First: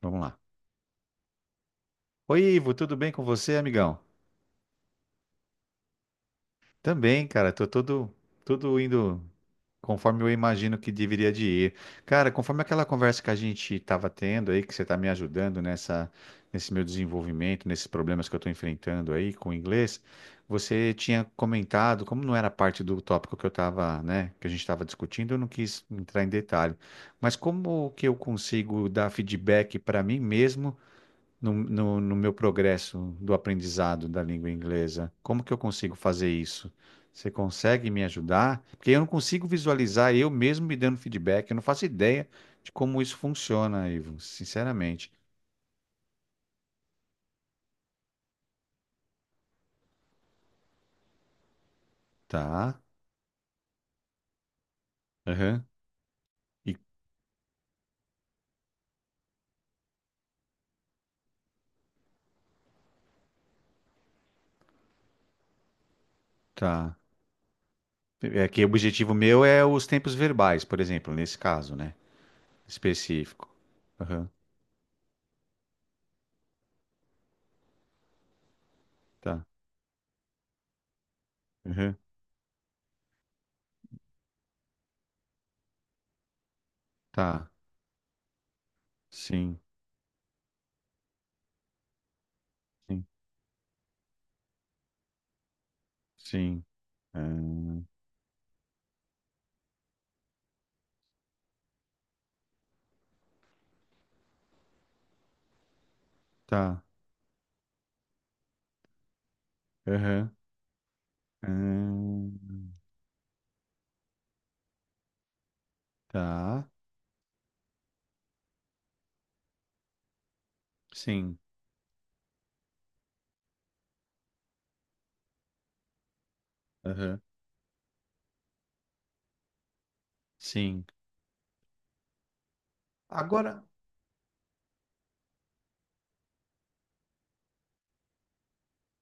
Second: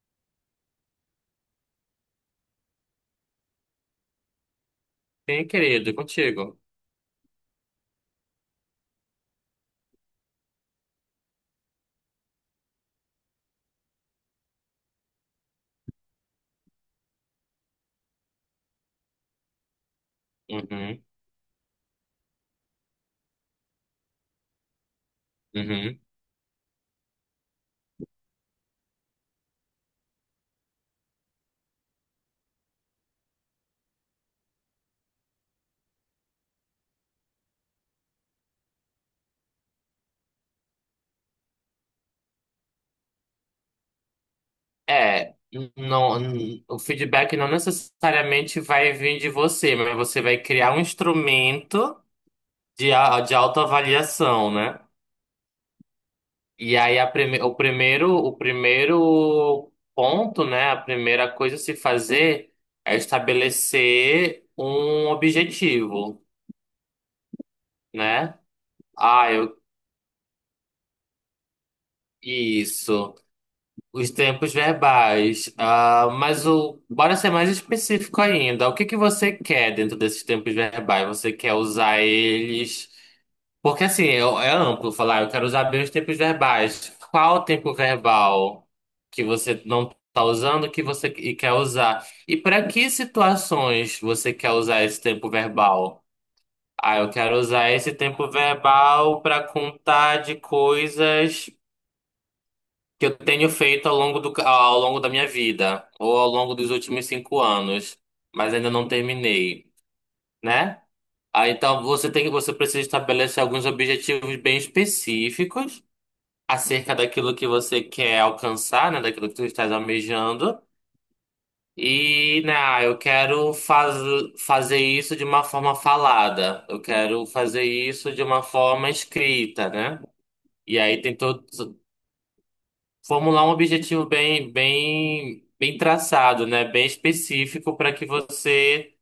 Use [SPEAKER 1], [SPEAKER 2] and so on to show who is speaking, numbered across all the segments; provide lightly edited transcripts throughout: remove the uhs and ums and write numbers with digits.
[SPEAKER 1] Vamos lá. Oi, Ivo, tudo bem com você, amigão?
[SPEAKER 2] Sim, querido, contigo.
[SPEAKER 1] Também, cara, tudo indo conforme eu imagino que deveria de ir. Cara, conforme aquela conversa que a gente tava tendo aí, que você tá me ajudando nesse meu desenvolvimento, nesses problemas que eu tô enfrentando aí com o inglês, você
[SPEAKER 2] Uhum,
[SPEAKER 1] tinha comentado, como não era parte do tópico que eu tava, né, que a gente tava discutindo, eu não quis
[SPEAKER 2] uhum.
[SPEAKER 1] entrar em detalhe. Mas como que eu consigo dar feedback para mim mesmo no meu progresso do aprendizado da língua inglesa? Como que eu consigo fazer isso? Você consegue me ajudar? Porque eu não consigo visualizar eu mesmo me dando feedback. Eu não faço ideia de como isso funciona, Ivo, sinceramente.
[SPEAKER 2] É, o feedback não necessariamente vai vir de você, mas você vai criar um instrumento
[SPEAKER 1] Tá?
[SPEAKER 2] de, de autoavaliação, né?
[SPEAKER 1] Aham. E
[SPEAKER 2] E aí a prime, o primeiro ponto, né? A primeira coisa a se fazer é estabelecer um objetivo,
[SPEAKER 1] tá.
[SPEAKER 2] né?
[SPEAKER 1] É que o objetivo
[SPEAKER 2] Ah,
[SPEAKER 1] meu
[SPEAKER 2] eu,
[SPEAKER 1] é os tempos verbais, por exemplo, nesse caso, né?
[SPEAKER 2] isso.
[SPEAKER 1] Específico.
[SPEAKER 2] Os
[SPEAKER 1] Aham.
[SPEAKER 2] tempos verbais. Bora ser mais específico ainda. O que que você
[SPEAKER 1] Tá.
[SPEAKER 2] quer dentro desses tempos verbais? Você quer
[SPEAKER 1] Aham.
[SPEAKER 2] usar eles? Porque assim, é amplo falar, eu quero usar bem os tempos verbais. Qual o
[SPEAKER 1] Tá.
[SPEAKER 2] tempo verbal que
[SPEAKER 1] Sim.
[SPEAKER 2] você não está usando que você quer usar? E para que
[SPEAKER 1] Sim.
[SPEAKER 2] situações você quer usar esse tempo verbal?
[SPEAKER 1] Sim.
[SPEAKER 2] Ah, eu quero usar
[SPEAKER 1] Ahn,
[SPEAKER 2] esse tempo verbal para contar de coisas que eu tenho feito ao longo ao longo da minha vida, ou ao longo dos
[SPEAKER 1] tá.
[SPEAKER 2] últimos cinco anos, mas ainda não terminei,
[SPEAKER 1] Aham.
[SPEAKER 2] né? Ah, então você
[SPEAKER 1] Ahn.
[SPEAKER 2] precisa estabelecer alguns objetivos bem específicos
[SPEAKER 1] Tá.
[SPEAKER 2] acerca daquilo que você quer alcançar, né? Daquilo que você está almejando.
[SPEAKER 1] Sim.
[SPEAKER 2] E, né, fazer isso de uma forma falada, eu
[SPEAKER 1] Aham.
[SPEAKER 2] quero fazer isso de uma forma escrita, né? E
[SPEAKER 1] Sim.
[SPEAKER 2] aí formular um
[SPEAKER 1] Agora,
[SPEAKER 2] objetivo bem traçado, né? Bem específico para que você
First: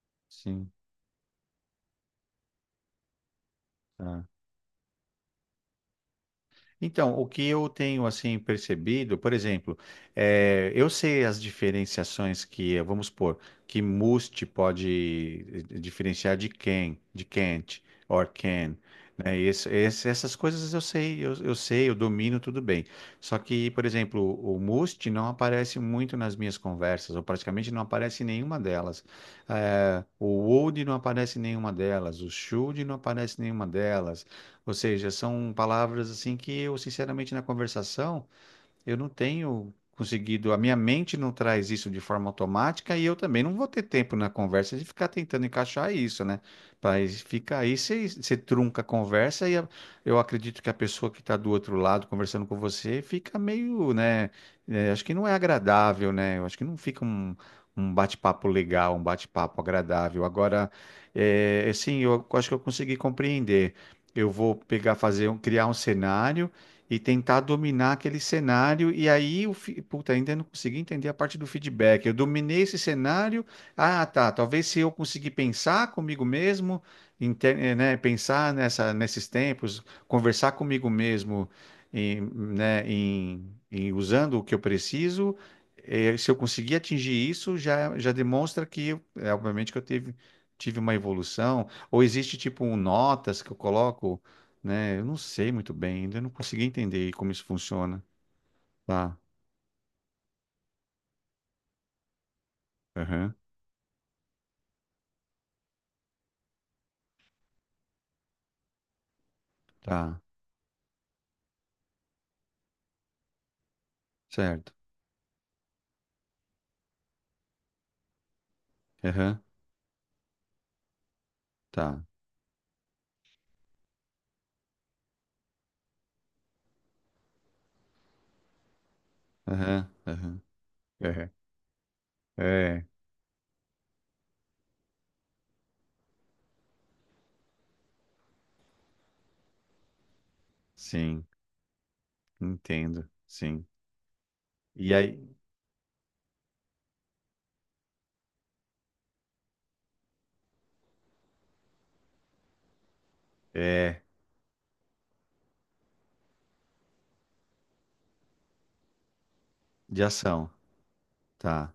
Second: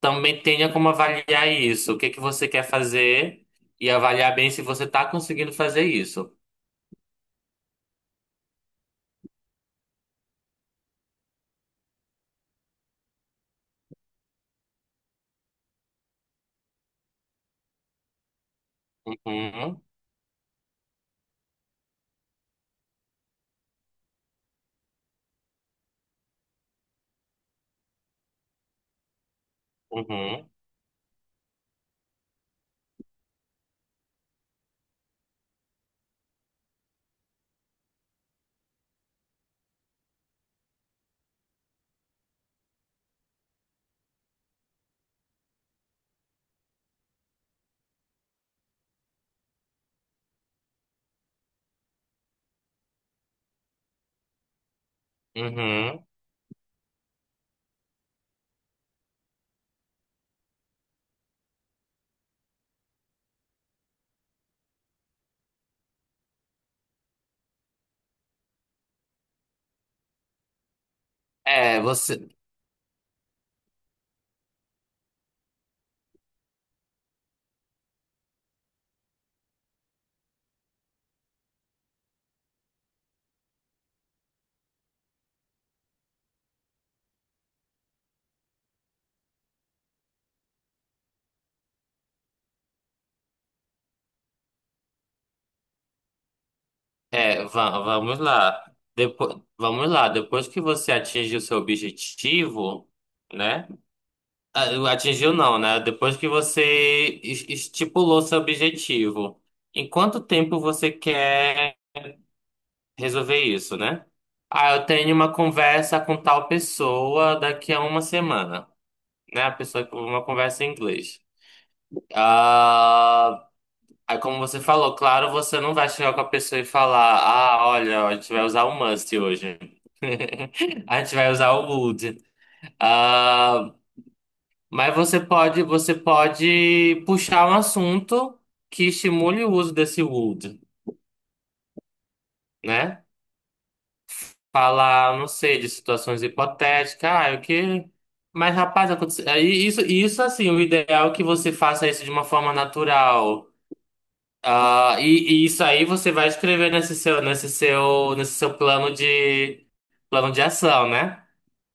[SPEAKER 2] também
[SPEAKER 1] sim.
[SPEAKER 2] tenha como avaliar isso. O que que você quer fazer e
[SPEAKER 1] Tá.
[SPEAKER 2] avaliar bem se você está conseguindo fazer isso.
[SPEAKER 1] Então, o que eu tenho assim percebido, por exemplo, eu sei as diferenciações que, vamos supor, que must pode diferenciar de can, de can't, or can, né? E esse-
[SPEAKER 2] Uhum,
[SPEAKER 1] esse- essas coisas eu sei, eu domino tudo bem. Só que, por exemplo, o must não aparece muito nas minhas conversas, ou praticamente não aparece em nenhuma delas. O
[SPEAKER 2] uhum,
[SPEAKER 1] would não aparece em nenhuma delas, o should não aparece em nenhuma delas. Ou seja, são palavras assim que eu, sinceramente, na conversação, eu não tenho conseguido, a minha mente não traz isso de forma automática e eu também não vou ter tempo na conversa de ficar tentando encaixar isso, né? Mas fica aí, você trunca a conversa e a- eu acredito que a pessoa que está do outro lado conversando com você fica meio, né? É, acho que não é
[SPEAKER 2] uhum.
[SPEAKER 1] agradável, né? Eu acho que não fica um bate-papo legal, um bate-papo agradável. Agora, é, assim, eu acho que eu consegui compreender. Eu vou pegar, criar um cenário e tentar dominar aquele cenário. E aí, puta, ainda não consegui entender a parte do
[SPEAKER 2] É,
[SPEAKER 1] feedback. Eu
[SPEAKER 2] você,
[SPEAKER 1] dominei esse cenário. Ah, tá. Talvez se eu conseguir pensar comigo mesmo, né, pensar nesses tempos, conversar comigo mesmo, em, né, em, em usando o que eu preciso. Eh, se eu conseguir atingir isso, já demonstra que, é, obviamente, que tive uma evolução. Ou existe tipo um notas que eu coloco, né? Eu não sei muito bem, ainda não consegui entender como isso funciona.
[SPEAKER 2] Vamos lá.
[SPEAKER 1] Tá,
[SPEAKER 2] Vamos lá. Depois que você atinge o seu objetivo,
[SPEAKER 1] aham,
[SPEAKER 2] né? Ah, atingiu não, né? Depois que você estipulou seu objetivo, em
[SPEAKER 1] tá,
[SPEAKER 2] quanto tempo você quer resolver isso, né?
[SPEAKER 1] certo.
[SPEAKER 2] Ah, eu tenho uma conversa com tal pessoa daqui a uma semana,
[SPEAKER 1] Aham,
[SPEAKER 2] né? A pessoa com uma conversa em inglês.
[SPEAKER 1] tá,
[SPEAKER 2] Ah, aí como você falou, claro, você não vai chegar com a pessoa e falar, ah, olha, a gente vai usar o must hoje.
[SPEAKER 1] aham, aham,
[SPEAKER 2] A gente
[SPEAKER 1] aham.
[SPEAKER 2] vai usar o would.
[SPEAKER 1] É,
[SPEAKER 2] Ah, mas você pode puxar um assunto que estimule o uso desse would,
[SPEAKER 1] sim,
[SPEAKER 2] né?
[SPEAKER 1] entendo, sim. E
[SPEAKER 2] Falar, não
[SPEAKER 1] aí,
[SPEAKER 2] sei, de situações hipotéticas, ah, o que. Mas, rapaz, aconteceu. Aí Isso assim, o ideal é que você faça isso de uma forma natural.
[SPEAKER 1] é,
[SPEAKER 2] Ah, e isso aí você vai escrever nesse seu
[SPEAKER 1] de
[SPEAKER 2] plano de
[SPEAKER 1] ação,
[SPEAKER 2] ação, né?
[SPEAKER 1] tá.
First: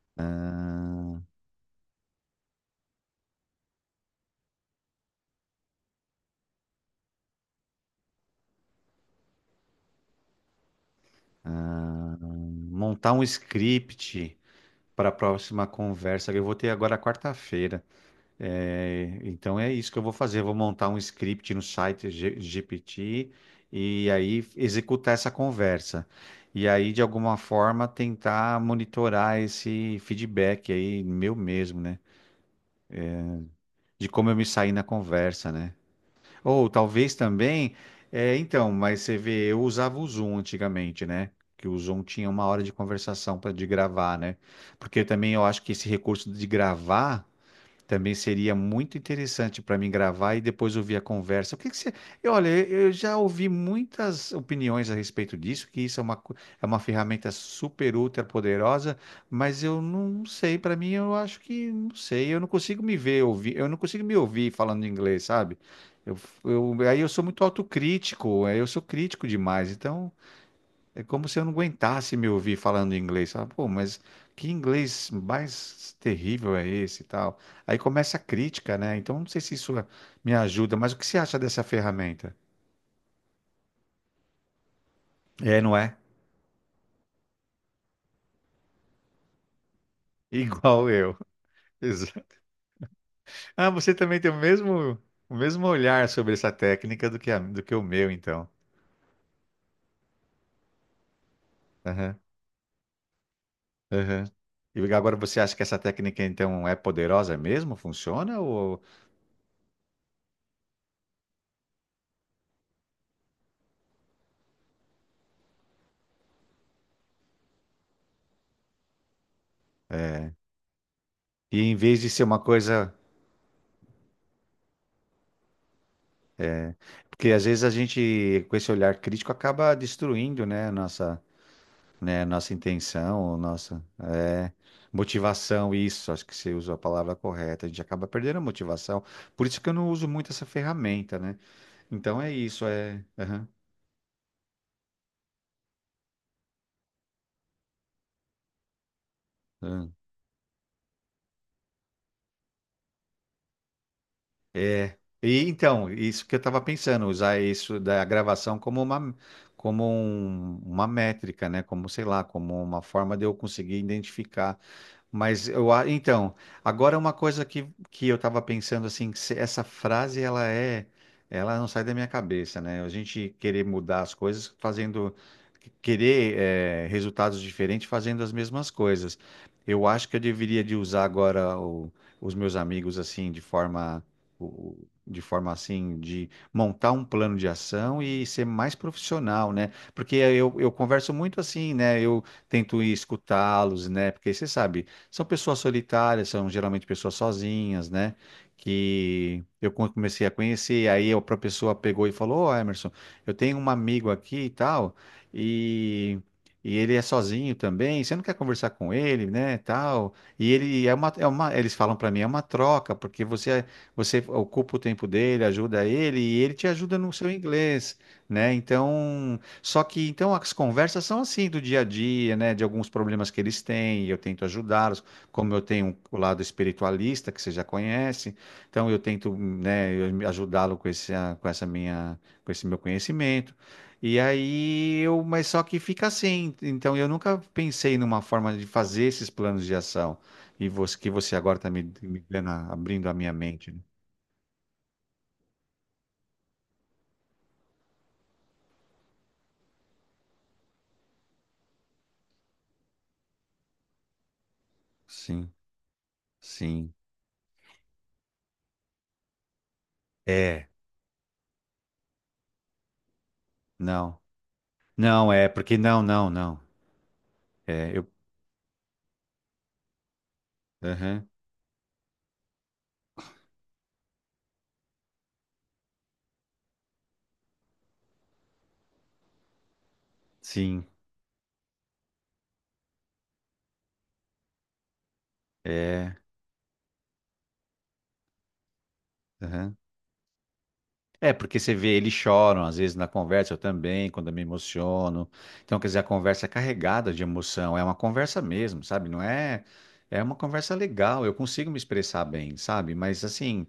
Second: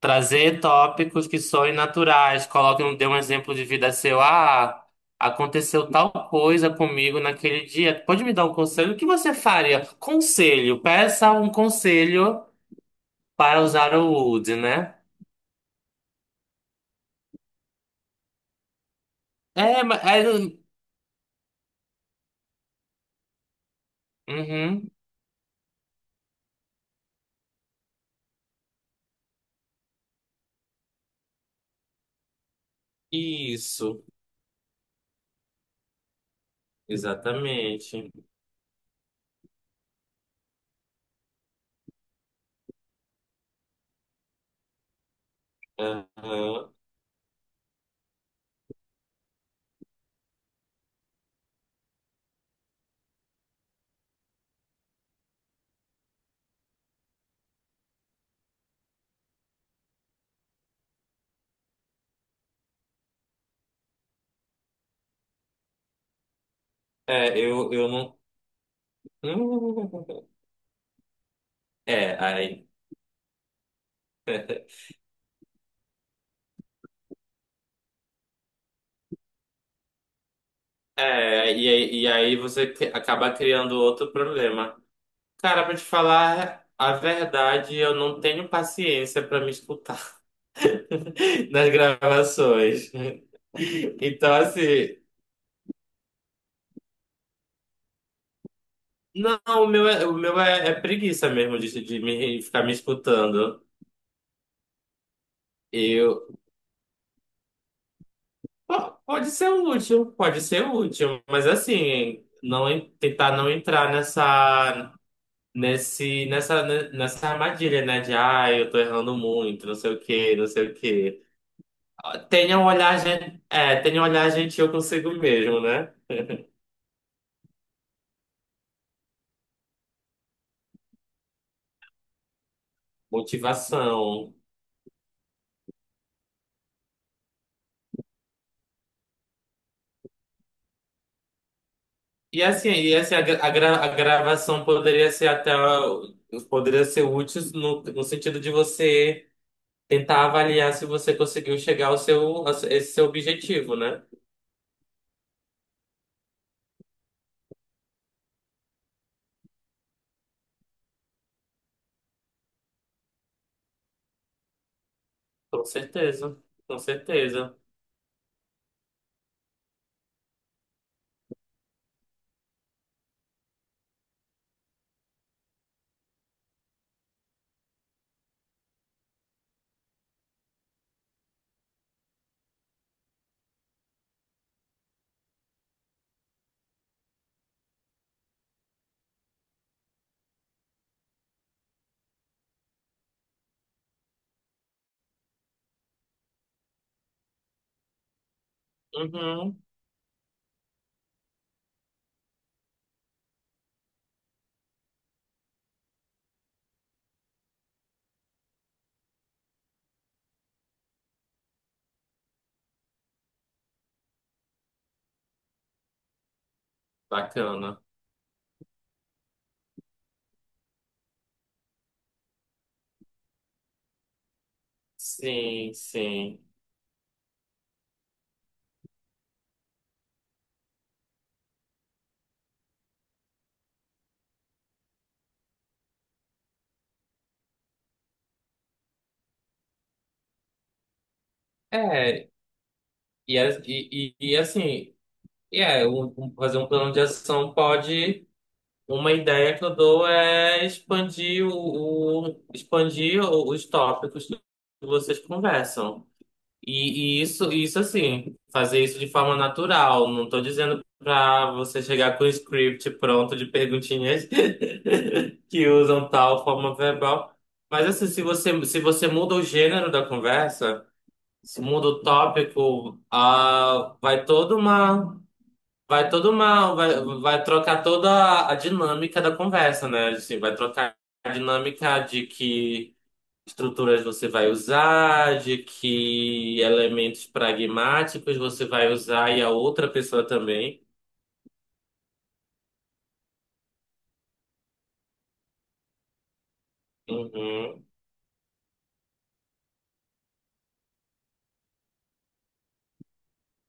[SPEAKER 2] Trazer tópicos que soem naturais. Coloque, dê um exemplo de vida seu. Ah, aconteceu tal coisa comigo naquele dia. Pode me dar um conselho? O que você faria? Conselho. Peça um conselho
[SPEAKER 1] Montar um
[SPEAKER 2] para usar o
[SPEAKER 1] script
[SPEAKER 2] would, né?
[SPEAKER 1] para a próxima conversa. Que eu vou ter agora quarta-feira. É, então é
[SPEAKER 2] É,
[SPEAKER 1] isso que
[SPEAKER 2] mas...
[SPEAKER 1] eu vou
[SPEAKER 2] é,
[SPEAKER 1] fazer. Eu vou montar um script no site GPT e aí
[SPEAKER 2] uhum,
[SPEAKER 1] executar essa conversa. E aí, de alguma forma, tentar monitorar esse feedback aí, meu mesmo, né?
[SPEAKER 2] isso.
[SPEAKER 1] De como eu me saí na conversa, né? Ou talvez também,
[SPEAKER 2] Exatamente.
[SPEAKER 1] é, então, mas você vê, eu usava o Zoom antigamente, né? Que o Zoom tinha uma hora de conversação para de gravar, né? Porque também eu acho que esse recurso de
[SPEAKER 2] Aham.
[SPEAKER 1] gravar. Também seria muito interessante para mim gravar e depois ouvir a conversa. O que que você... eu, olha, eu já ouvi muitas opiniões a respeito disso, que isso é uma, co- é uma ferramenta super ultra poderosa, mas eu não sei. Para mim, eu acho que não sei. Eu não consigo me ver ouvir. Eu não consigo me ouvir falando inglês, sabe? Eu, aí eu sou muito
[SPEAKER 2] Eu não...
[SPEAKER 1] autocrítico. Aí eu sou crítico demais. Então é como se eu não aguentasse
[SPEAKER 2] É,
[SPEAKER 1] me ouvir
[SPEAKER 2] aí...
[SPEAKER 1] falando inglês. Fala, pô, mas que inglês mais terrível é esse e tal? Aí começa a crítica, né? Então não sei se isso me ajuda, mas o que você acha
[SPEAKER 2] É,
[SPEAKER 1] dessa
[SPEAKER 2] e aí, e
[SPEAKER 1] ferramenta?
[SPEAKER 2] aí você acaba criando outro problema.
[SPEAKER 1] É,
[SPEAKER 2] Cara, pra
[SPEAKER 1] não
[SPEAKER 2] te
[SPEAKER 1] é?
[SPEAKER 2] falar a verdade, eu não tenho paciência pra me escutar
[SPEAKER 1] Igual eu.
[SPEAKER 2] nas
[SPEAKER 1] Exato.
[SPEAKER 2] gravações.
[SPEAKER 1] Ah, você também tem o
[SPEAKER 2] Então,
[SPEAKER 1] mesmo,
[SPEAKER 2] assim,
[SPEAKER 1] o mesmo olhar sobre essa técnica do que, a- do que o meu, então.
[SPEAKER 2] não, é preguiça mesmo de
[SPEAKER 1] Aham,
[SPEAKER 2] me, ficar me escutando.
[SPEAKER 1] aham. E agora você acha que essa técnica,
[SPEAKER 2] Eu,
[SPEAKER 1] então, é poderosa mesmo? Funciona? Ou...
[SPEAKER 2] Pode ser útil, pode ser útil, mas assim, tentar não entrar nesse, nessa, nessa armadilha, né? De, ah, eu tô errando muito, não sei o quê, não sei o quê.
[SPEAKER 1] E em vez de ser uma
[SPEAKER 2] Tenham um
[SPEAKER 1] coisa.
[SPEAKER 2] olhar, gen- é, Tenha um eu consigo mesmo, né?
[SPEAKER 1] Porque às vezes a gente, com esse olhar crítico, acaba destruindo, né, a nossa intenção, a nossa,
[SPEAKER 2] Motivação.
[SPEAKER 1] é, motivação, isso, acho que você usou a palavra correta, a gente acaba perdendo a motivação. Por isso que eu não uso muito essa ferramenta, né? Então é isso,
[SPEAKER 2] E
[SPEAKER 1] é.
[SPEAKER 2] assim
[SPEAKER 1] Aham,
[SPEAKER 2] a gravação poderia ser útil no, no sentido de você
[SPEAKER 1] aham.
[SPEAKER 2] tentar avaliar se você conseguiu chegar ao seu a esse seu objetivo, né?
[SPEAKER 1] É. E então, isso que eu estava pensando, usar isso da gravação como uma, uma métrica, né? Como, sei lá, como uma forma de eu conseguir identificar. Mas
[SPEAKER 2] Com
[SPEAKER 1] eu, a- então,
[SPEAKER 2] certeza, com
[SPEAKER 1] agora uma coisa
[SPEAKER 2] certeza.
[SPEAKER 1] que eu estava pensando assim, que se- essa frase ela é, ela não sai da minha cabeça, né? A gente querer mudar as coisas fazendo, querer resultados diferentes fazendo as mesmas coisas. Eu acho que eu deveria de usar agora os meus amigos assim de forma o- de forma assim, de montar um plano de ação e ser mais profissional, né? Porque eu converso muito assim, né? Eu tento ir escutá-los, né? Porque você sabe, são pessoas solitárias, são geralmente pessoas sozinhas, né? Que
[SPEAKER 2] Uhum.
[SPEAKER 1] eu comecei a conhecer, aí a própria pessoa pegou e falou: Ô, Emerson, eu tenho um amigo aqui e tal, e. E ele é sozinho também, você não quer conversar com ele, né, tal. E ele é uma, eles falam para mim, é uma troca, porque você ocupa o tempo dele, ajuda ele e ele te ajuda no seu
[SPEAKER 2] Bacana.
[SPEAKER 1] inglês, né? Então, só que então as conversas são assim do dia a dia, né? De alguns problemas que eles têm, e eu tento ajudá-los, como eu
[SPEAKER 2] Sim,
[SPEAKER 1] tenho o
[SPEAKER 2] sim.
[SPEAKER 1] lado espiritualista que você já conhece, então eu tento, né, eu ajudá-lo com esse, ah, com essa minha, com esse meu conhecimento. E aí eu, mas só que fica assim. Então eu nunca pensei numa forma de fazer esses planos de ação. E você, que você agora está me, me
[SPEAKER 2] É,
[SPEAKER 1] dando a- abrindo a minha
[SPEAKER 2] e, a-
[SPEAKER 1] mente, né?
[SPEAKER 2] e, e assim, e é, um- um- Fazer um plano de ação pode. Uma ideia que eu dou é expandir expandir os tópicos que vocês
[SPEAKER 1] Sim,
[SPEAKER 2] conversam.
[SPEAKER 1] sim.
[SPEAKER 2] E, isso assim, fazer isso de forma natural. Não estou
[SPEAKER 1] É,
[SPEAKER 2] dizendo para você chegar com o script pronto de
[SPEAKER 1] não.
[SPEAKER 2] perguntinhas
[SPEAKER 1] Não, é,
[SPEAKER 2] que
[SPEAKER 1] porque não,
[SPEAKER 2] usam
[SPEAKER 1] não,
[SPEAKER 2] tal
[SPEAKER 1] não.
[SPEAKER 2] forma verbal. Mas
[SPEAKER 1] É,
[SPEAKER 2] assim,
[SPEAKER 1] eu.
[SPEAKER 2] se você muda o gênero da conversa,
[SPEAKER 1] Aham,
[SPEAKER 2] se muda o tópico, ah, vai toda uma vai todo mal, vai trocar toda a dinâmica da conversa, né? Assim, vai
[SPEAKER 1] sim,
[SPEAKER 2] trocar a dinâmica de que estruturas você vai usar, de
[SPEAKER 1] é.
[SPEAKER 2] que elementos pragmáticos você vai usar e a
[SPEAKER 1] Aham.
[SPEAKER 2] outra pessoa também.
[SPEAKER 1] É, porque você vê, eles choram, às vezes na conversa eu também, quando eu me emociono. Então, quer dizer, a conversa é carregada de emoção, é
[SPEAKER 2] Uhum.
[SPEAKER 1] uma conversa mesmo, sabe? Não é. É uma conversa legal, eu consigo me expressar bem, sabe? Mas assim.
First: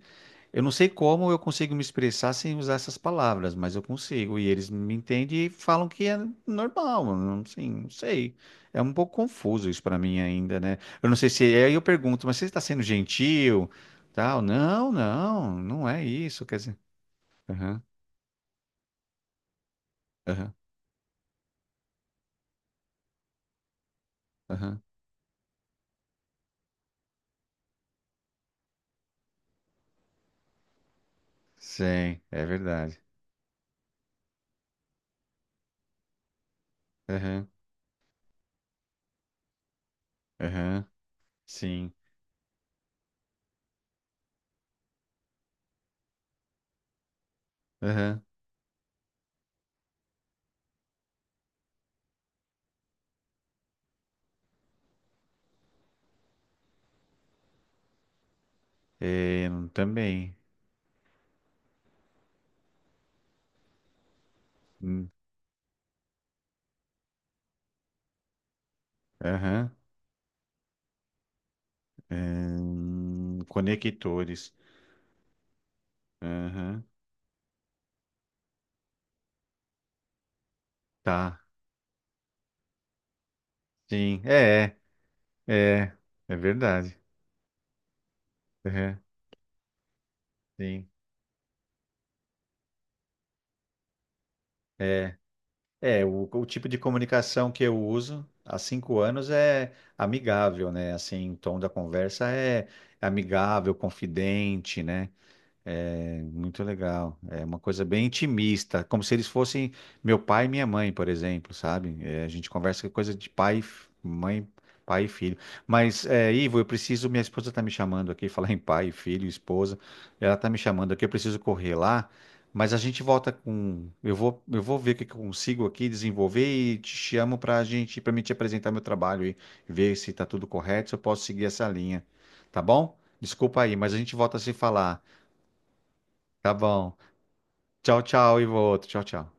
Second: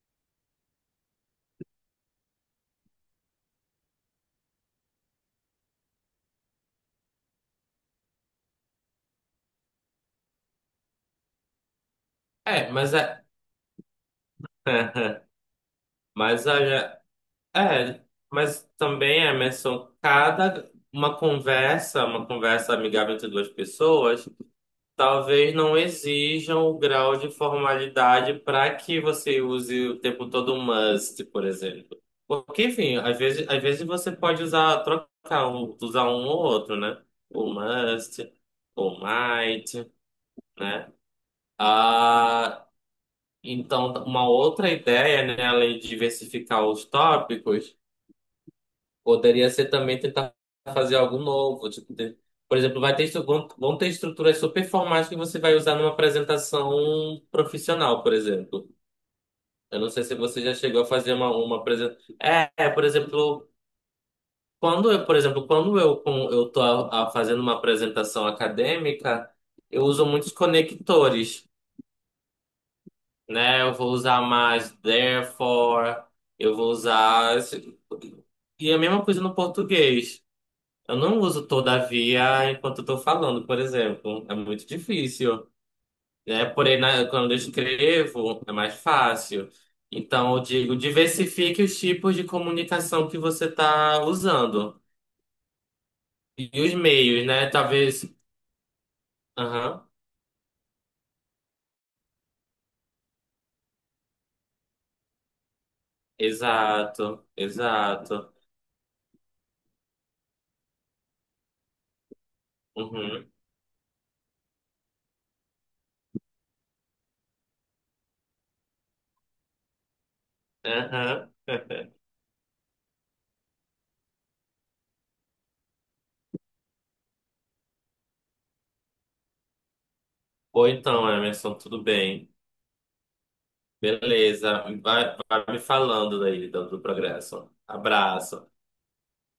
[SPEAKER 1] Eu não sei como eu consigo me expressar sem usar essas palavras, mas eu consigo. E eles me entendem e falam que é normal. Não, assim, não sei. É um pouco confuso isso pra mim ainda, né? Eu não sei se. Aí eu pergunto, mas você está
[SPEAKER 2] É,
[SPEAKER 1] sendo
[SPEAKER 2] mas é,
[SPEAKER 1] gentil? Tal? Não, não, não é isso.
[SPEAKER 2] mas
[SPEAKER 1] Quer dizer.
[SPEAKER 2] é,
[SPEAKER 1] Aham,
[SPEAKER 2] é, mas também, Emerson,
[SPEAKER 1] aham,
[SPEAKER 2] uma conversa amigável entre duas pessoas
[SPEAKER 1] aham.
[SPEAKER 2] talvez não exijam o grau de formalidade para que você use o tempo todo o must, por exemplo.
[SPEAKER 1] Sim, é
[SPEAKER 2] Porque, enfim,
[SPEAKER 1] verdade.
[SPEAKER 2] às vezes você pode usar, usar um ou outro, né? O
[SPEAKER 1] Aham,
[SPEAKER 2] must, o might,
[SPEAKER 1] aham,
[SPEAKER 2] né?
[SPEAKER 1] sim.
[SPEAKER 2] Ah, então, uma outra ideia, né, além de diversificar os tópicos,
[SPEAKER 1] Aham,
[SPEAKER 2] poderia ser também tentar fazer algo novo, por exemplo, vai ter, vão ter estruturas super formais que você vai usar numa apresentação profissional, por exemplo.
[SPEAKER 1] é,
[SPEAKER 2] Eu não sei se
[SPEAKER 1] também.
[SPEAKER 2] você já chegou a fazer uma apresentação. Por exemplo,
[SPEAKER 1] Hum,
[SPEAKER 2] quando eu, eu tô fazendo uma apresentação acadêmica,
[SPEAKER 1] Aham,
[SPEAKER 2] eu uso muitos conectores, né? Eu vou usar
[SPEAKER 1] conectores.
[SPEAKER 2] mais therefore, eu vou
[SPEAKER 1] Aham,
[SPEAKER 2] usar... esse- e a mesma coisa no português. Eu não
[SPEAKER 1] tá.
[SPEAKER 2] uso todavia enquanto eu tô falando, por
[SPEAKER 1] Sim,
[SPEAKER 2] exemplo. É muito
[SPEAKER 1] é,
[SPEAKER 2] difícil,
[SPEAKER 1] é, é é
[SPEAKER 2] né? Porém,
[SPEAKER 1] verdade.
[SPEAKER 2] quando eu escrevo, é mais
[SPEAKER 1] Uhum,
[SPEAKER 2] fácil. Então, eu digo,
[SPEAKER 1] sim,
[SPEAKER 2] diversifique os tipos de comunicação que você está usando.
[SPEAKER 1] é, é o
[SPEAKER 2] E
[SPEAKER 1] tipo
[SPEAKER 2] os
[SPEAKER 1] de
[SPEAKER 2] meios, né?
[SPEAKER 1] comunicação que eu
[SPEAKER 2] Talvez.
[SPEAKER 1] uso há 5 anos é
[SPEAKER 2] Aham.
[SPEAKER 1] amigável, né? Assim, o tom da conversa é amigável, confidente, né? É muito legal.
[SPEAKER 2] Exato,
[SPEAKER 1] É uma coisa bem
[SPEAKER 2] exato.
[SPEAKER 1] intimista, como se eles fossem meu pai e minha mãe, por exemplo, sabe? É, a gente conversa que é coisa de
[SPEAKER 2] Uhum.
[SPEAKER 1] pai, e f- mãe, pai e filho. Mas, é, Ivo, eu preciso. Minha esposa está me chamando aqui, falar em pai, filho, esposa. Ela está me chamando aqui, eu
[SPEAKER 2] Aham.
[SPEAKER 1] preciso correr lá. Mas a gente volta com. Eu vou ver o que que eu consigo aqui desenvolver e te chamo para a gente, para me te apresentar meu trabalho e ver se está tudo
[SPEAKER 2] Ou
[SPEAKER 1] correto, se eu
[SPEAKER 2] então,
[SPEAKER 1] posso seguir
[SPEAKER 2] Emerson,
[SPEAKER 1] essa
[SPEAKER 2] tudo
[SPEAKER 1] linha,
[SPEAKER 2] bem.
[SPEAKER 1] tá bom? Desculpa aí, mas a gente volta a se
[SPEAKER 2] Beleza.
[SPEAKER 1] falar.
[SPEAKER 2] Vai me falando daí
[SPEAKER 1] Tá
[SPEAKER 2] do
[SPEAKER 1] bom.
[SPEAKER 2] progresso.
[SPEAKER 1] Tchau, tchau,
[SPEAKER 2] Abraço.
[SPEAKER 1] Ivo. Tchau, tchau.